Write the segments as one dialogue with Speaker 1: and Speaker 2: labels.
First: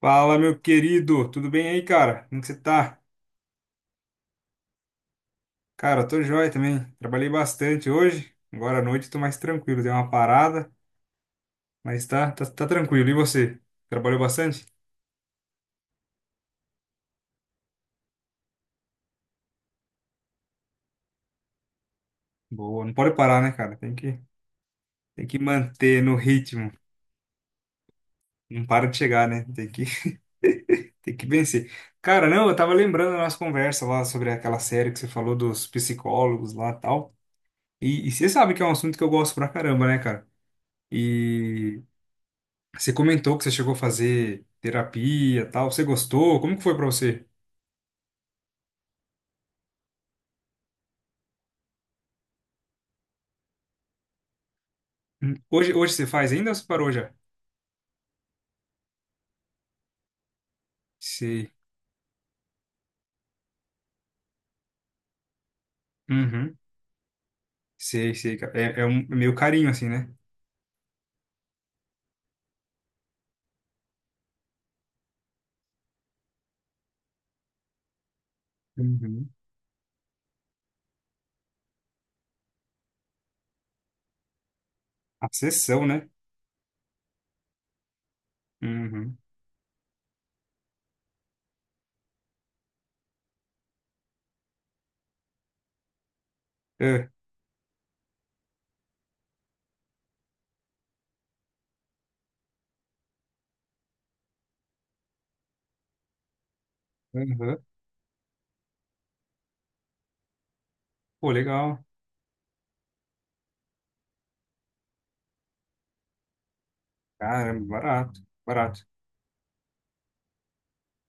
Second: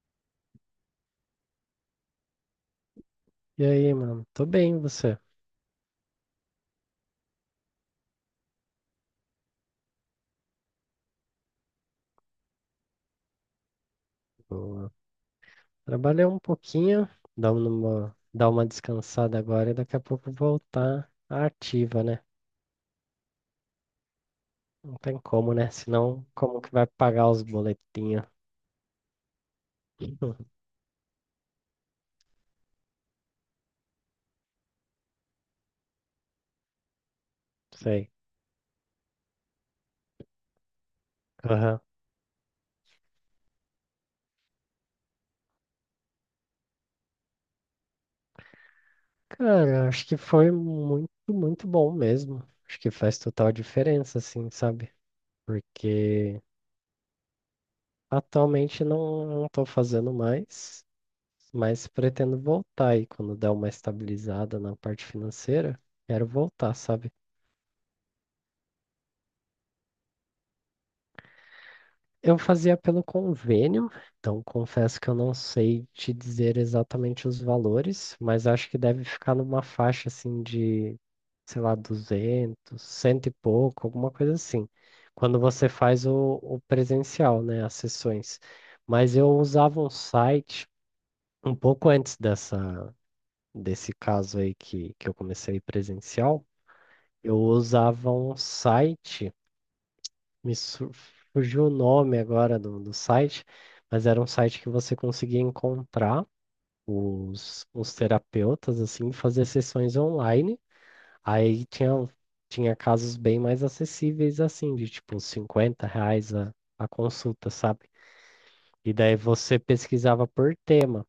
Speaker 1: Fala, meu querido, tudo bem aí, cara? Como que você tá?
Speaker 2: E aí, mano? Tô bem, e você?
Speaker 1: Cara, tô joia também. Trabalhei bastante hoje. Agora à noite tô mais tranquilo, dei uma parada, mas tá tranquilo. E você? Trabalhou bastante?
Speaker 2: Boa. Trabalhei um pouquinho, dar uma descansada agora e daqui a pouco voltar à ativa, né?
Speaker 1: Boa, não pode parar, né, cara?
Speaker 2: Não tem
Speaker 1: Tem que
Speaker 2: como, né?
Speaker 1: manter no
Speaker 2: Senão, como que
Speaker 1: ritmo.
Speaker 2: vai pagar os boletinhos?
Speaker 1: Não para de chegar, né? Tem que, tem que vencer. Cara, não, eu tava lembrando da nossa conversa lá sobre aquela série que você falou dos psicólogos lá e tal. E,
Speaker 2: Sei.
Speaker 1: e você sabe que é um assunto que eu gosto pra caramba, né, cara?
Speaker 2: Aham.
Speaker 1: E Você comentou que você chegou a fazer terapia, tal. Você gostou? Como que foi pra você?
Speaker 2: Cara, acho que foi muito, muito bom mesmo. Acho que faz total diferença, assim, sabe?
Speaker 1: Hoje, você faz
Speaker 2: Porque
Speaker 1: ainda ou você parou já?
Speaker 2: atualmente não tô fazendo mais.
Speaker 1: Sei.
Speaker 2: Mas pretendo voltar aí quando der uma estabilizada na parte financeira. Quero
Speaker 1: Uhum.
Speaker 2: voltar, sabe?
Speaker 1: Sei, sei, cara. É meio carinho assim, né?
Speaker 2: Eu fazia pelo convênio, então confesso que eu não sei te dizer exatamente os valores, mas acho que deve
Speaker 1: Uhum.
Speaker 2: ficar numa faixa assim de, sei lá, 200, cento e pouco, alguma coisa assim.
Speaker 1: A
Speaker 2: Quando você
Speaker 1: sessão,
Speaker 2: faz
Speaker 1: né?
Speaker 2: o presencial, né, as sessões. Mas
Speaker 1: Uhum.
Speaker 2: eu usava um site um pouco antes desse caso aí que eu comecei presencial.
Speaker 1: É.
Speaker 2: Eu usava um site, me su- fugiu o nome agora do site, mas era um site que você conseguia encontrar
Speaker 1: Uhum.
Speaker 2: os terapeutas, assim, e fazer sessões online.
Speaker 1: Pô,
Speaker 2: Aí
Speaker 1: legal.
Speaker 2: tinha casos bem mais acessíveis, assim, de tipo R$ 50 a consulta,
Speaker 1: Caramba,
Speaker 2: sabe?
Speaker 1: barato, barato.
Speaker 2: E daí você pesquisava por tema,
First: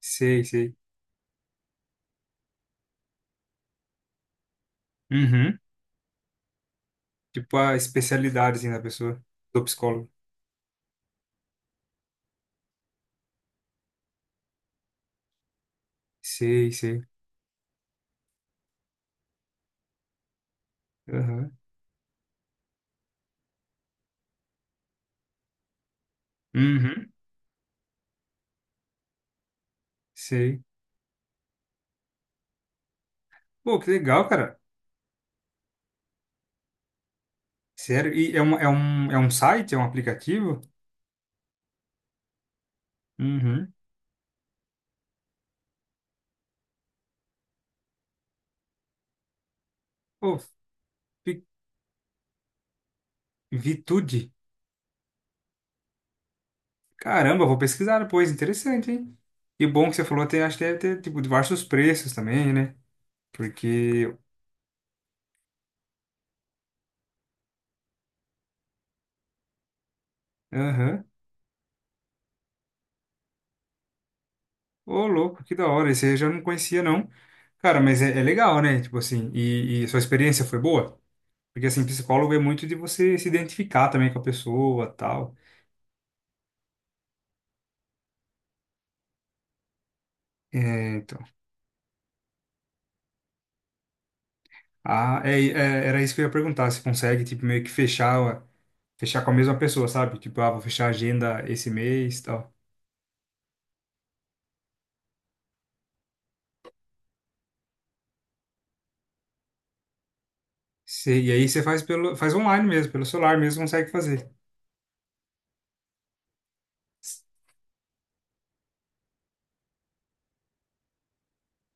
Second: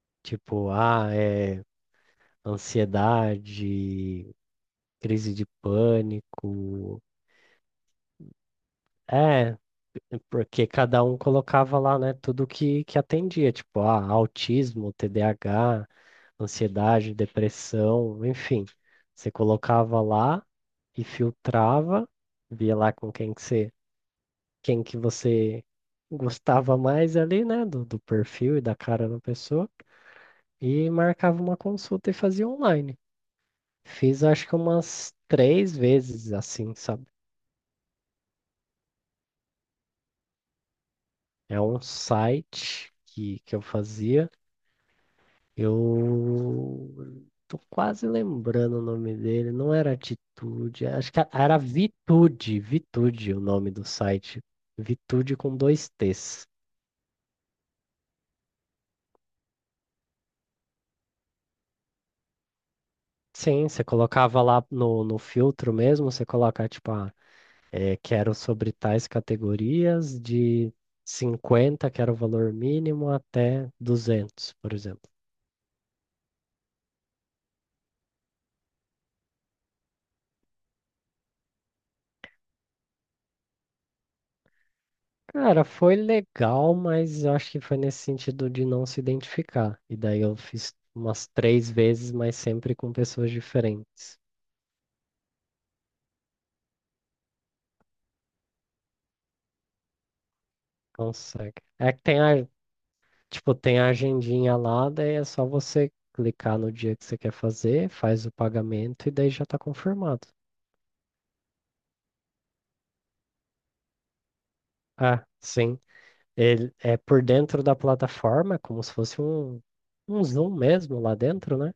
Speaker 1: Sei,
Speaker 2: tipo,
Speaker 1: sei.
Speaker 2: ah, é ansiedade, crise de
Speaker 1: Uhum.
Speaker 2: pânico.
Speaker 1: Tipo a especialidade assim da pessoa,
Speaker 2: É.
Speaker 1: do psicólogo.
Speaker 2: Porque cada um colocava lá, né, tudo que atendia, tipo, ah, autismo, TDAH,
Speaker 1: Sei, sei.
Speaker 2: ansiedade, depressão, enfim. Você colocava lá e
Speaker 1: Uhum.
Speaker 2: filtrava, via lá com quem que você gostava
Speaker 1: Uhum.
Speaker 2: mais ali, né, do perfil e da cara da pessoa,
Speaker 1: Sei.
Speaker 2: e marcava uma consulta e fazia online.
Speaker 1: Pô, que
Speaker 2: Fiz
Speaker 1: legal,
Speaker 2: acho que
Speaker 1: cara.
Speaker 2: umas três vezes assim, sabe?
Speaker 1: Sério? E é um site? É um aplicativo?
Speaker 2: É um site que eu
Speaker 1: Uhum.
Speaker 2: fazia. Eu tô quase lembrando o nome dele. Não era
Speaker 1: Pô,
Speaker 2: Atitude, acho que
Speaker 1: vi-
Speaker 2: era Vitude, Vitude o nome do
Speaker 1: Vitude.
Speaker 2: site. Vitude com dois T's.
Speaker 1: Caramba, eu vou pesquisar depois. Interessante, hein? E bom que você falou, tem, acho que deve ter, tipo, diversos preços também, né?
Speaker 2: Sim, você
Speaker 1: Porque...
Speaker 2: colocava lá no filtro mesmo, você coloca tipo, ah, é, quero sobre tais categorias de
Speaker 1: Aham.
Speaker 2: 50, que era o valor mínimo, até 200, por
Speaker 1: Ô,
Speaker 2: exemplo.
Speaker 1: louco, que da hora. Esse eu já não conhecia, não. Cara, mas é, é legal, né? Tipo assim, e sua experiência foi boa? Porque, assim, psicólogo é muito de você se identificar também com a pessoa, tal.
Speaker 2: Cara, foi legal, mas eu acho que foi nesse sentido de não se identificar. E daí eu
Speaker 1: É,
Speaker 2: fiz
Speaker 1: então...
Speaker 2: umas três vezes, mas sempre com pessoas diferentes.
Speaker 1: Era isso que eu ia perguntar. Se consegue, tipo, meio que fechar... Fechar com a mesma pessoa, sabe? Tipo, ah, vou fechar a agenda
Speaker 2: Consegue.
Speaker 1: esse
Speaker 2: É que tem
Speaker 1: mês,
Speaker 2: a,
Speaker 1: tal.
Speaker 2: tipo, tem a agendinha lá, daí é só você clicar no dia que você quer fazer, faz o pagamento e daí já tá confirmado.
Speaker 1: Sei, e aí você faz pelo, faz online mesmo, pelo celular mesmo consegue fazer.
Speaker 2: Ah, sim. Ele é por dentro da plataforma, é como se fosse um Zoom mesmo lá dentro, né?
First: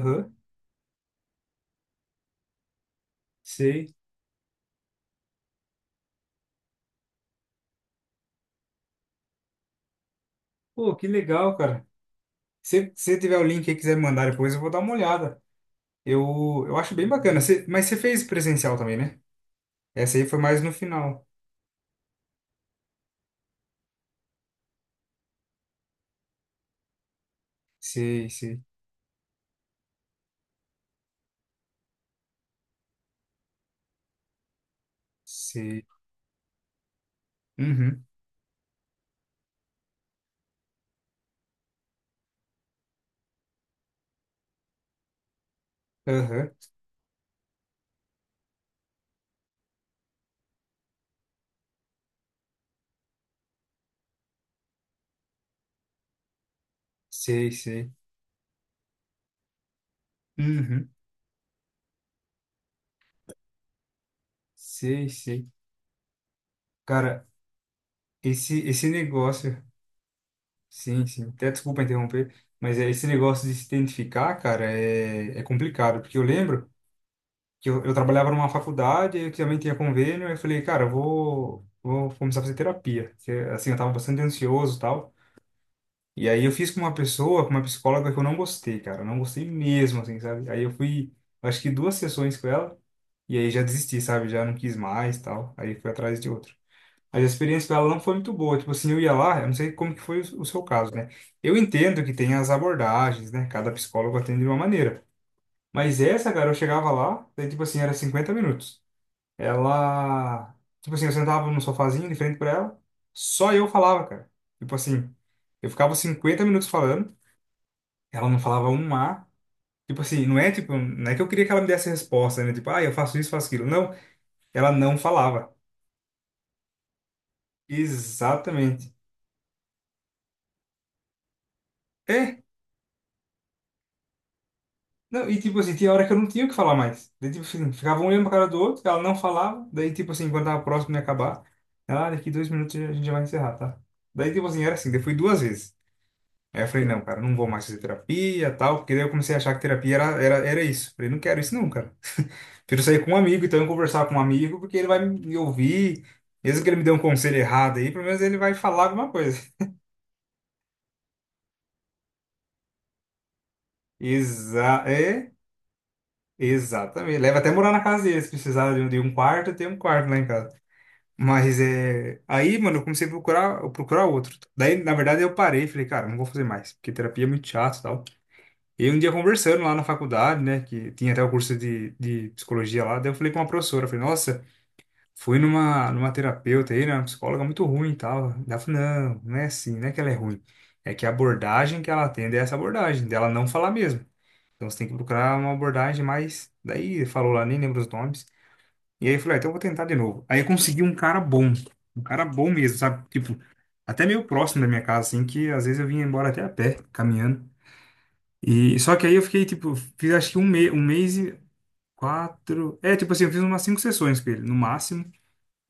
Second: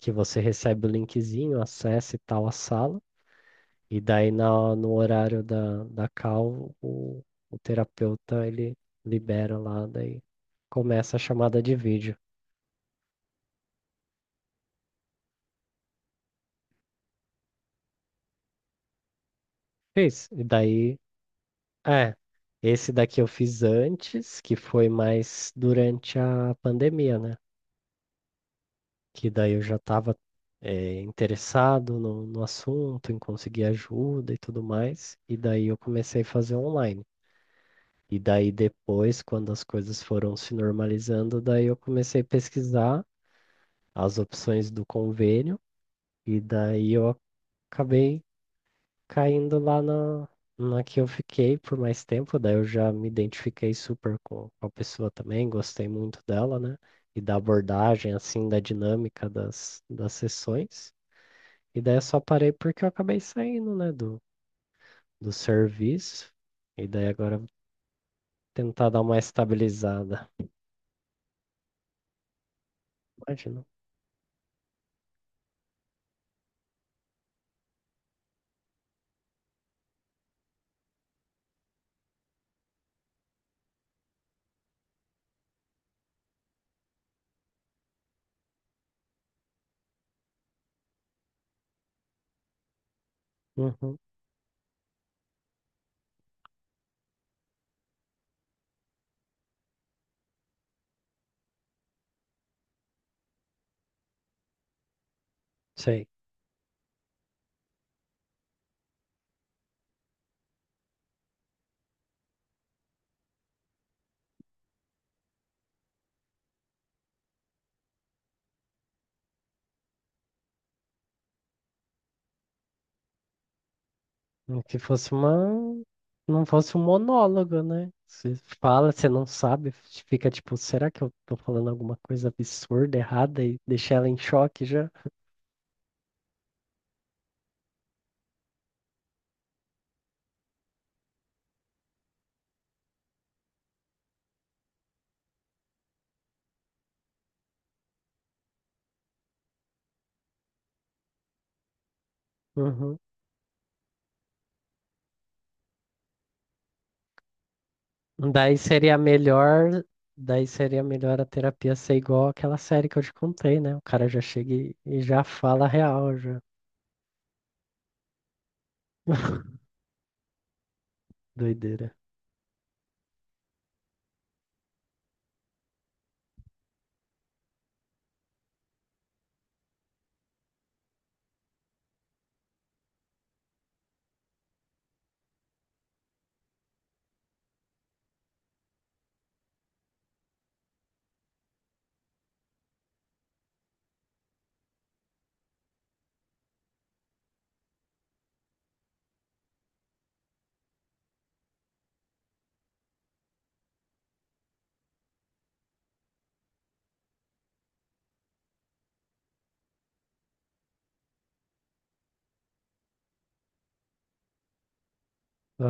Speaker 2: Que você recebe o linkzinho, acessa e tal a sala.
Speaker 1: sei.
Speaker 2: E daí no horário da call, o terapeuta ele libera lá, daí
Speaker 1: Pô, que
Speaker 2: começa a
Speaker 1: legal,
Speaker 2: chamada de
Speaker 1: cara.
Speaker 2: vídeo.
Speaker 1: Se você tiver o link e quiser me mandar depois, eu vou dar uma olhada. Eu, eu acho bem bacana. Mas você fez presencial também, né? Essa aí
Speaker 2: Fez.
Speaker 1: foi
Speaker 2: E
Speaker 1: mais no
Speaker 2: daí,
Speaker 1: final.
Speaker 2: é, esse daqui eu fiz antes, que foi mais durante a pandemia, né?
Speaker 1: Sei, sei,
Speaker 2: Que daí eu já estava interessado no assunto, em conseguir ajuda e tudo mais. E daí eu
Speaker 1: sei.
Speaker 2: comecei a fazer online.
Speaker 1: Uhum,
Speaker 2: E daí depois, quando as coisas foram se normalizando, daí eu comecei a pesquisar as opções do convênio, e
Speaker 1: aham,
Speaker 2: daí eu acabei caindo lá na que eu fiquei por mais tempo, daí eu já me identifiquei super com a pessoa também, gostei muito dela, né? E da
Speaker 1: sei, sei.
Speaker 2: abordagem, assim, da dinâmica das
Speaker 1: Uhum,
Speaker 2: sessões. E daí eu só parei porque eu acabei saindo, né, do,
Speaker 1: sei,
Speaker 2: do
Speaker 1: sei.
Speaker 2: serviço. E daí
Speaker 1: Cara,
Speaker 2: agora eu vou
Speaker 1: esse
Speaker 2: tentar dar uma
Speaker 1: negócio,
Speaker 2: estabilizada.
Speaker 1: sim, sim. Até desculpa interromper, mas é, esse negócio de se
Speaker 2: Imagina.
Speaker 1: identificar, cara, é, é complicado, porque eu lembro que eu trabalhava numa faculdade, e que também tinha convênio, aí eu falei, cara, eu vou começar a fazer terapia. Porque, assim, eu tava bastante ansioso e tal. E aí eu fiz com uma pessoa, com uma psicóloga que eu não gostei, cara. Eu não gostei mesmo, assim, sabe? Aí eu fui, acho que duas sessões com ela, e aí já
Speaker 2: Uhum,
Speaker 1: desisti, sabe? Já não quis mais e tal. Aí fui atrás de outro. Mas a experiência com ela não foi muito boa. Tipo assim, eu ia lá, eu não sei como que foi o seu caso, né? Eu entendo que tem as abordagens, né? Cada psicólogo atende de uma maneira. Mas
Speaker 2: sei.
Speaker 1: essa, cara, eu chegava lá, daí, tipo assim, era 50 minutos ela. Tipo assim, eu sentava num sofazinho de frente pra ela, só eu falava, cara. Tipo assim, eu ficava 50 minutos falando, ela não falava um A. Tipo assim, não é tipo, não é que eu queria que ela me desse a resposta, né? Tipo, ah, eu faço isso, faço aquilo. Não, ela
Speaker 2: Que
Speaker 1: não
Speaker 2: fosse
Speaker 1: falava.
Speaker 2: uma. Não fosse um monólogo, né? Você fala,
Speaker 1: Exatamente.
Speaker 2: você não sabe, fica tipo, será que eu tô falando alguma coisa
Speaker 1: É,
Speaker 2: absurda, errada e deixa ela em choque já?
Speaker 1: não, e tipo assim, tinha hora que eu não tinha o que falar mais. Daí, tipo assim, ficava um olhando pra cara do outro, ela não falava, daí, tipo assim, quando tava próximo de acabar, ela, ah, daqui 2 minutos a gente já vai encerrar, tá? Daí, tipo assim, era assim, daí fui duas vezes. Aí eu falei, não, cara, não vou mais fazer terapia tal, porque daí eu comecei a achar que terapia era isso. Falei, não quero isso não, cara. Prefiro
Speaker 2: Uhum.
Speaker 1: sair com um amigo, então eu conversar com um amigo, porque ele vai me ouvir. Mesmo que ele me dê um conselho errado aí, pelo menos ele vai
Speaker 2: Daí
Speaker 1: falar
Speaker 2: seria
Speaker 1: alguma coisa.
Speaker 2: melhor, daí seria melhor a terapia ser igual aquela série que eu te contei, né? O cara já chega
Speaker 1: Exa
Speaker 2: e já
Speaker 1: é,
Speaker 2: fala a real já.
Speaker 1: Exatamente. Leva até morar na casa dele, se precisar de um quarto, tem um quarto lá em casa. Mas
Speaker 2: Doideira.
Speaker 1: é. Aí, mano, eu comecei a procurar, procurar outro. Daí, na verdade, eu parei, e falei, cara, não vou fazer mais, porque terapia é muito chato e tal. E um dia conversando lá na faculdade, né, que tinha até o curso de psicologia lá, daí eu falei com uma professora, eu falei, nossa, fui numa terapeuta aí, né, uma psicóloga muito ruim e tal. Daí ela falou, não, não é assim, não é que ela é ruim, é que a abordagem que ela atende é essa abordagem, dela não falar mesmo. Então você tem que procurar uma abordagem mais. Daí falou lá, nem lembro os nomes. E aí eu falei, ah, então eu vou tentar de novo. Aí eu consegui um cara bom mesmo, sabe? Tipo, até meio próximo da minha casa, assim, que às vezes eu vinha embora até a pé, caminhando. E só que aí eu fiquei, tipo, fiz acho que um, me um mês e quatro. É, tipo assim, eu fiz umas cinco sessões com ele, no máximo.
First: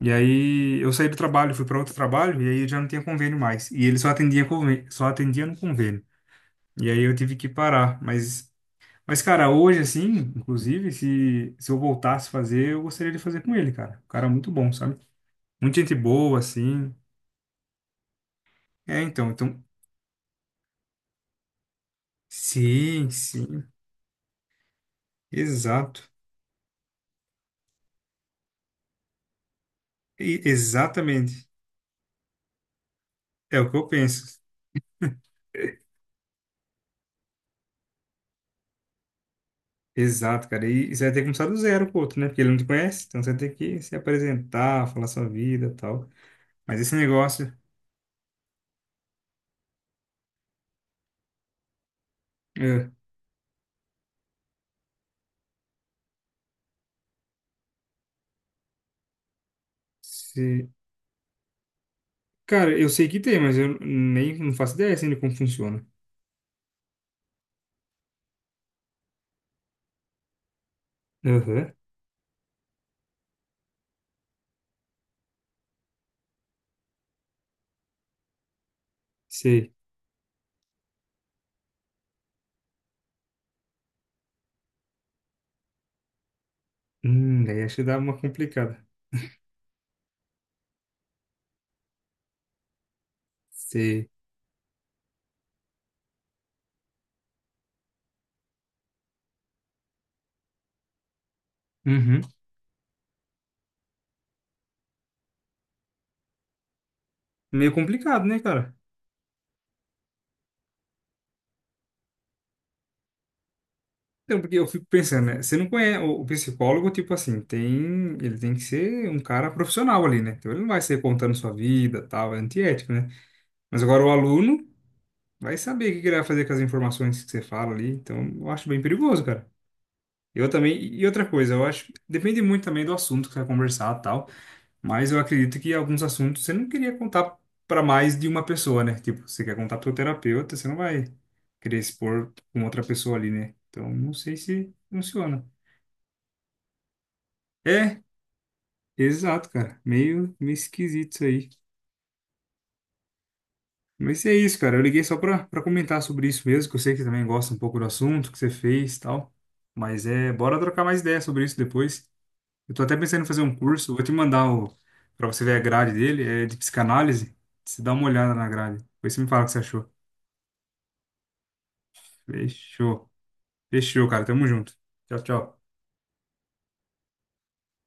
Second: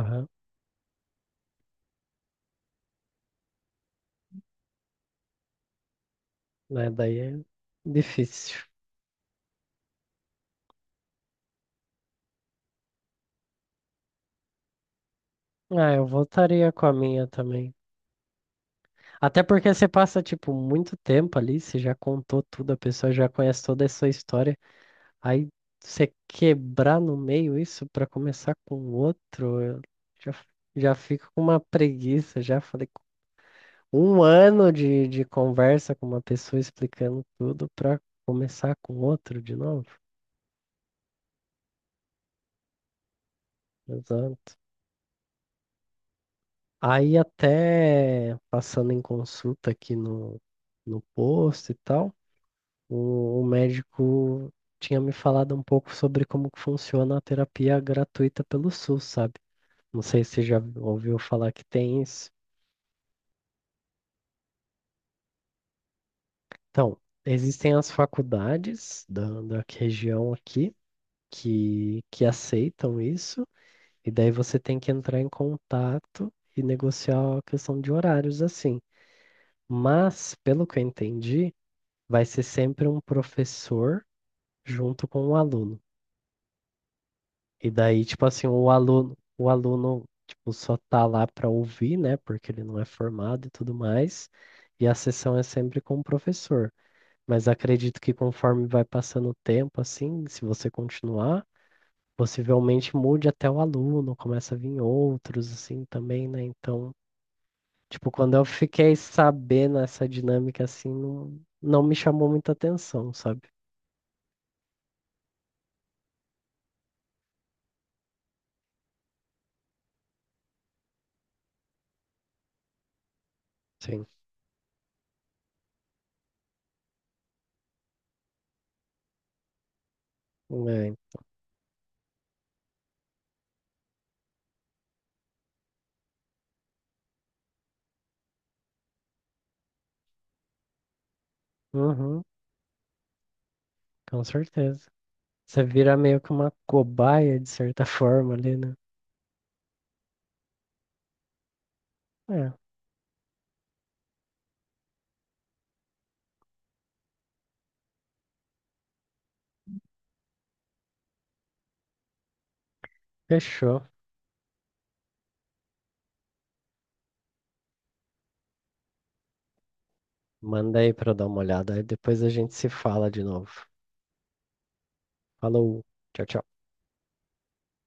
Speaker 1: E aí eu saí do trabalho, fui para outro trabalho, e aí eu já não tinha convênio mais. E ele só atendia, só atendia no convênio.
Speaker 2: Né,
Speaker 1: E aí eu
Speaker 2: daí
Speaker 1: tive
Speaker 2: é
Speaker 1: que parar.
Speaker 2: difícil.
Speaker 1: Mas cara, hoje, assim, inclusive, se eu voltasse a fazer, eu gostaria de fazer com ele, cara. O cara é muito bom, sabe? Muita
Speaker 2: Ah,
Speaker 1: gente
Speaker 2: eu
Speaker 1: boa,
Speaker 2: voltaria com a
Speaker 1: assim.
Speaker 2: minha também.
Speaker 1: É, então,
Speaker 2: Até
Speaker 1: então.
Speaker 2: porque você passa, tipo, muito tempo ali, você já contou tudo, a
Speaker 1: Sim,
Speaker 2: pessoa já conhece
Speaker 1: sim.
Speaker 2: toda a sua história. Aí
Speaker 1: Exato.
Speaker 2: você quebrar no meio isso pra começar com outro, eu já, já fico com
Speaker 1: Exatamente.
Speaker 2: uma preguiça. Já falei,
Speaker 1: É o que eu
Speaker 2: um
Speaker 1: penso.
Speaker 2: ano de conversa com uma pessoa explicando tudo pra começar com outro de novo.
Speaker 1: Exato, cara. E você vai ter que começar do zero com o outro, né? Porque ele não te conhece, então você vai ter que se
Speaker 2: Exato.
Speaker 1: apresentar, falar sua vida e tal. Mas esse
Speaker 2: Aí
Speaker 1: negócio.
Speaker 2: até passando em consulta aqui no posto e tal.
Speaker 1: é,
Speaker 2: O médico tinha me falado um pouco sobre como que funciona a terapia gratuita pelo SUS, sabe? Não sei se já
Speaker 1: se-
Speaker 2: ouviu falar que tem isso.
Speaker 1: Cara, eu sei que tem, mas eu nem não faço ideia assim de como funciona.
Speaker 2: Então, existem as faculdades da região aqui
Speaker 1: Aham,
Speaker 2: que aceitam isso, e daí você tem que entrar em contato e negociar a questão de horários, assim.
Speaker 1: sei.
Speaker 2: Mas, pelo que eu entendi, vai ser sempre um professor junto com o aluno.
Speaker 1: Daí
Speaker 2: E
Speaker 1: acho que dá
Speaker 2: daí,
Speaker 1: uma
Speaker 2: tipo assim, o
Speaker 1: complicada.
Speaker 2: aluno, o aluno, tipo, só tá lá para ouvir, né? Porque ele não é formado e tudo
Speaker 1: Sei.
Speaker 2: mais. E a sessão é sempre com o professor. Mas acredito que conforme vai passando o tempo, assim, se você continuar,
Speaker 1: Uhum.
Speaker 2: possivelmente mude até o aluno, começa a vir outros, assim, também, né? Então,
Speaker 1: Meio
Speaker 2: tipo,
Speaker 1: complicado,
Speaker 2: quando
Speaker 1: né,
Speaker 2: eu
Speaker 1: cara?
Speaker 2: fiquei sabendo essa dinâmica, assim, não me chamou muita atenção, sabe?
Speaker 1: Então, porque eu fico pensando, né? Você não conhece o psicólogo, tipo assim, tem, ele tem que ser um cara profissional ali, né? Então ele não vai ser contando sua vida, tal, é antiético, né? Mas agora
Speaker 2: Sim.
Speaker 1: o aluno. Vai saber o que que ele vai fazer com as informações que você fala ali. Então, eu acho bem perigoso, cara. Eu também. E
Speaker 2: É.
Speaker 1: outra coisa, eu acho. Depende muito também do assunto que você vai conversar e tal. Mas eu acredito que alguns assuntos você não queria contar para mais de uma pessoa, né? Tipo, você quer contar pro seu terapeuta, você não vai querer
Speaker 2: Uhum,
Speaker 1: expor com outra pessoa ali, né? Então, não
Speaker 2: com
Speaker 1: sei se
Speaker 2: certeza.
Speaker 1: funciona.
Speaker 2: Você vira meio que uma cobaia, de certa
Speaker 1: É,
Speaker 2: forma, ali, né?
Speaker 1: exato, cara. Meio, meio esquisito isso aí.
Speaker 2: É,
Speaker 1: Mas é isso, cara. Eu liguei só pra comentar sobre isso mesmo, que eu sei que você também gosta um pouco do assunto que você fez e tal. Mas é, bora trocar mais ideias sobre isso depois. Eu tô até pensando em fazer um
Speaker 2: fechou.
Speaker 1: curso, vou te mandar o, pra você ver a grade dele, é de psicanálise. Você dá uma olhada na grade. Depois você me fala o que você achou.
Speaker 2: Manda aí pra eu dar uma olhada. Aí depois a gente se
Speaker 1: Fechou.
Speaker 2: fala de novo.
Speaker 1: Fechou, cara. Tamo junto. Tchau, tchau.
Speaker 2: Falou, tchau, tchau.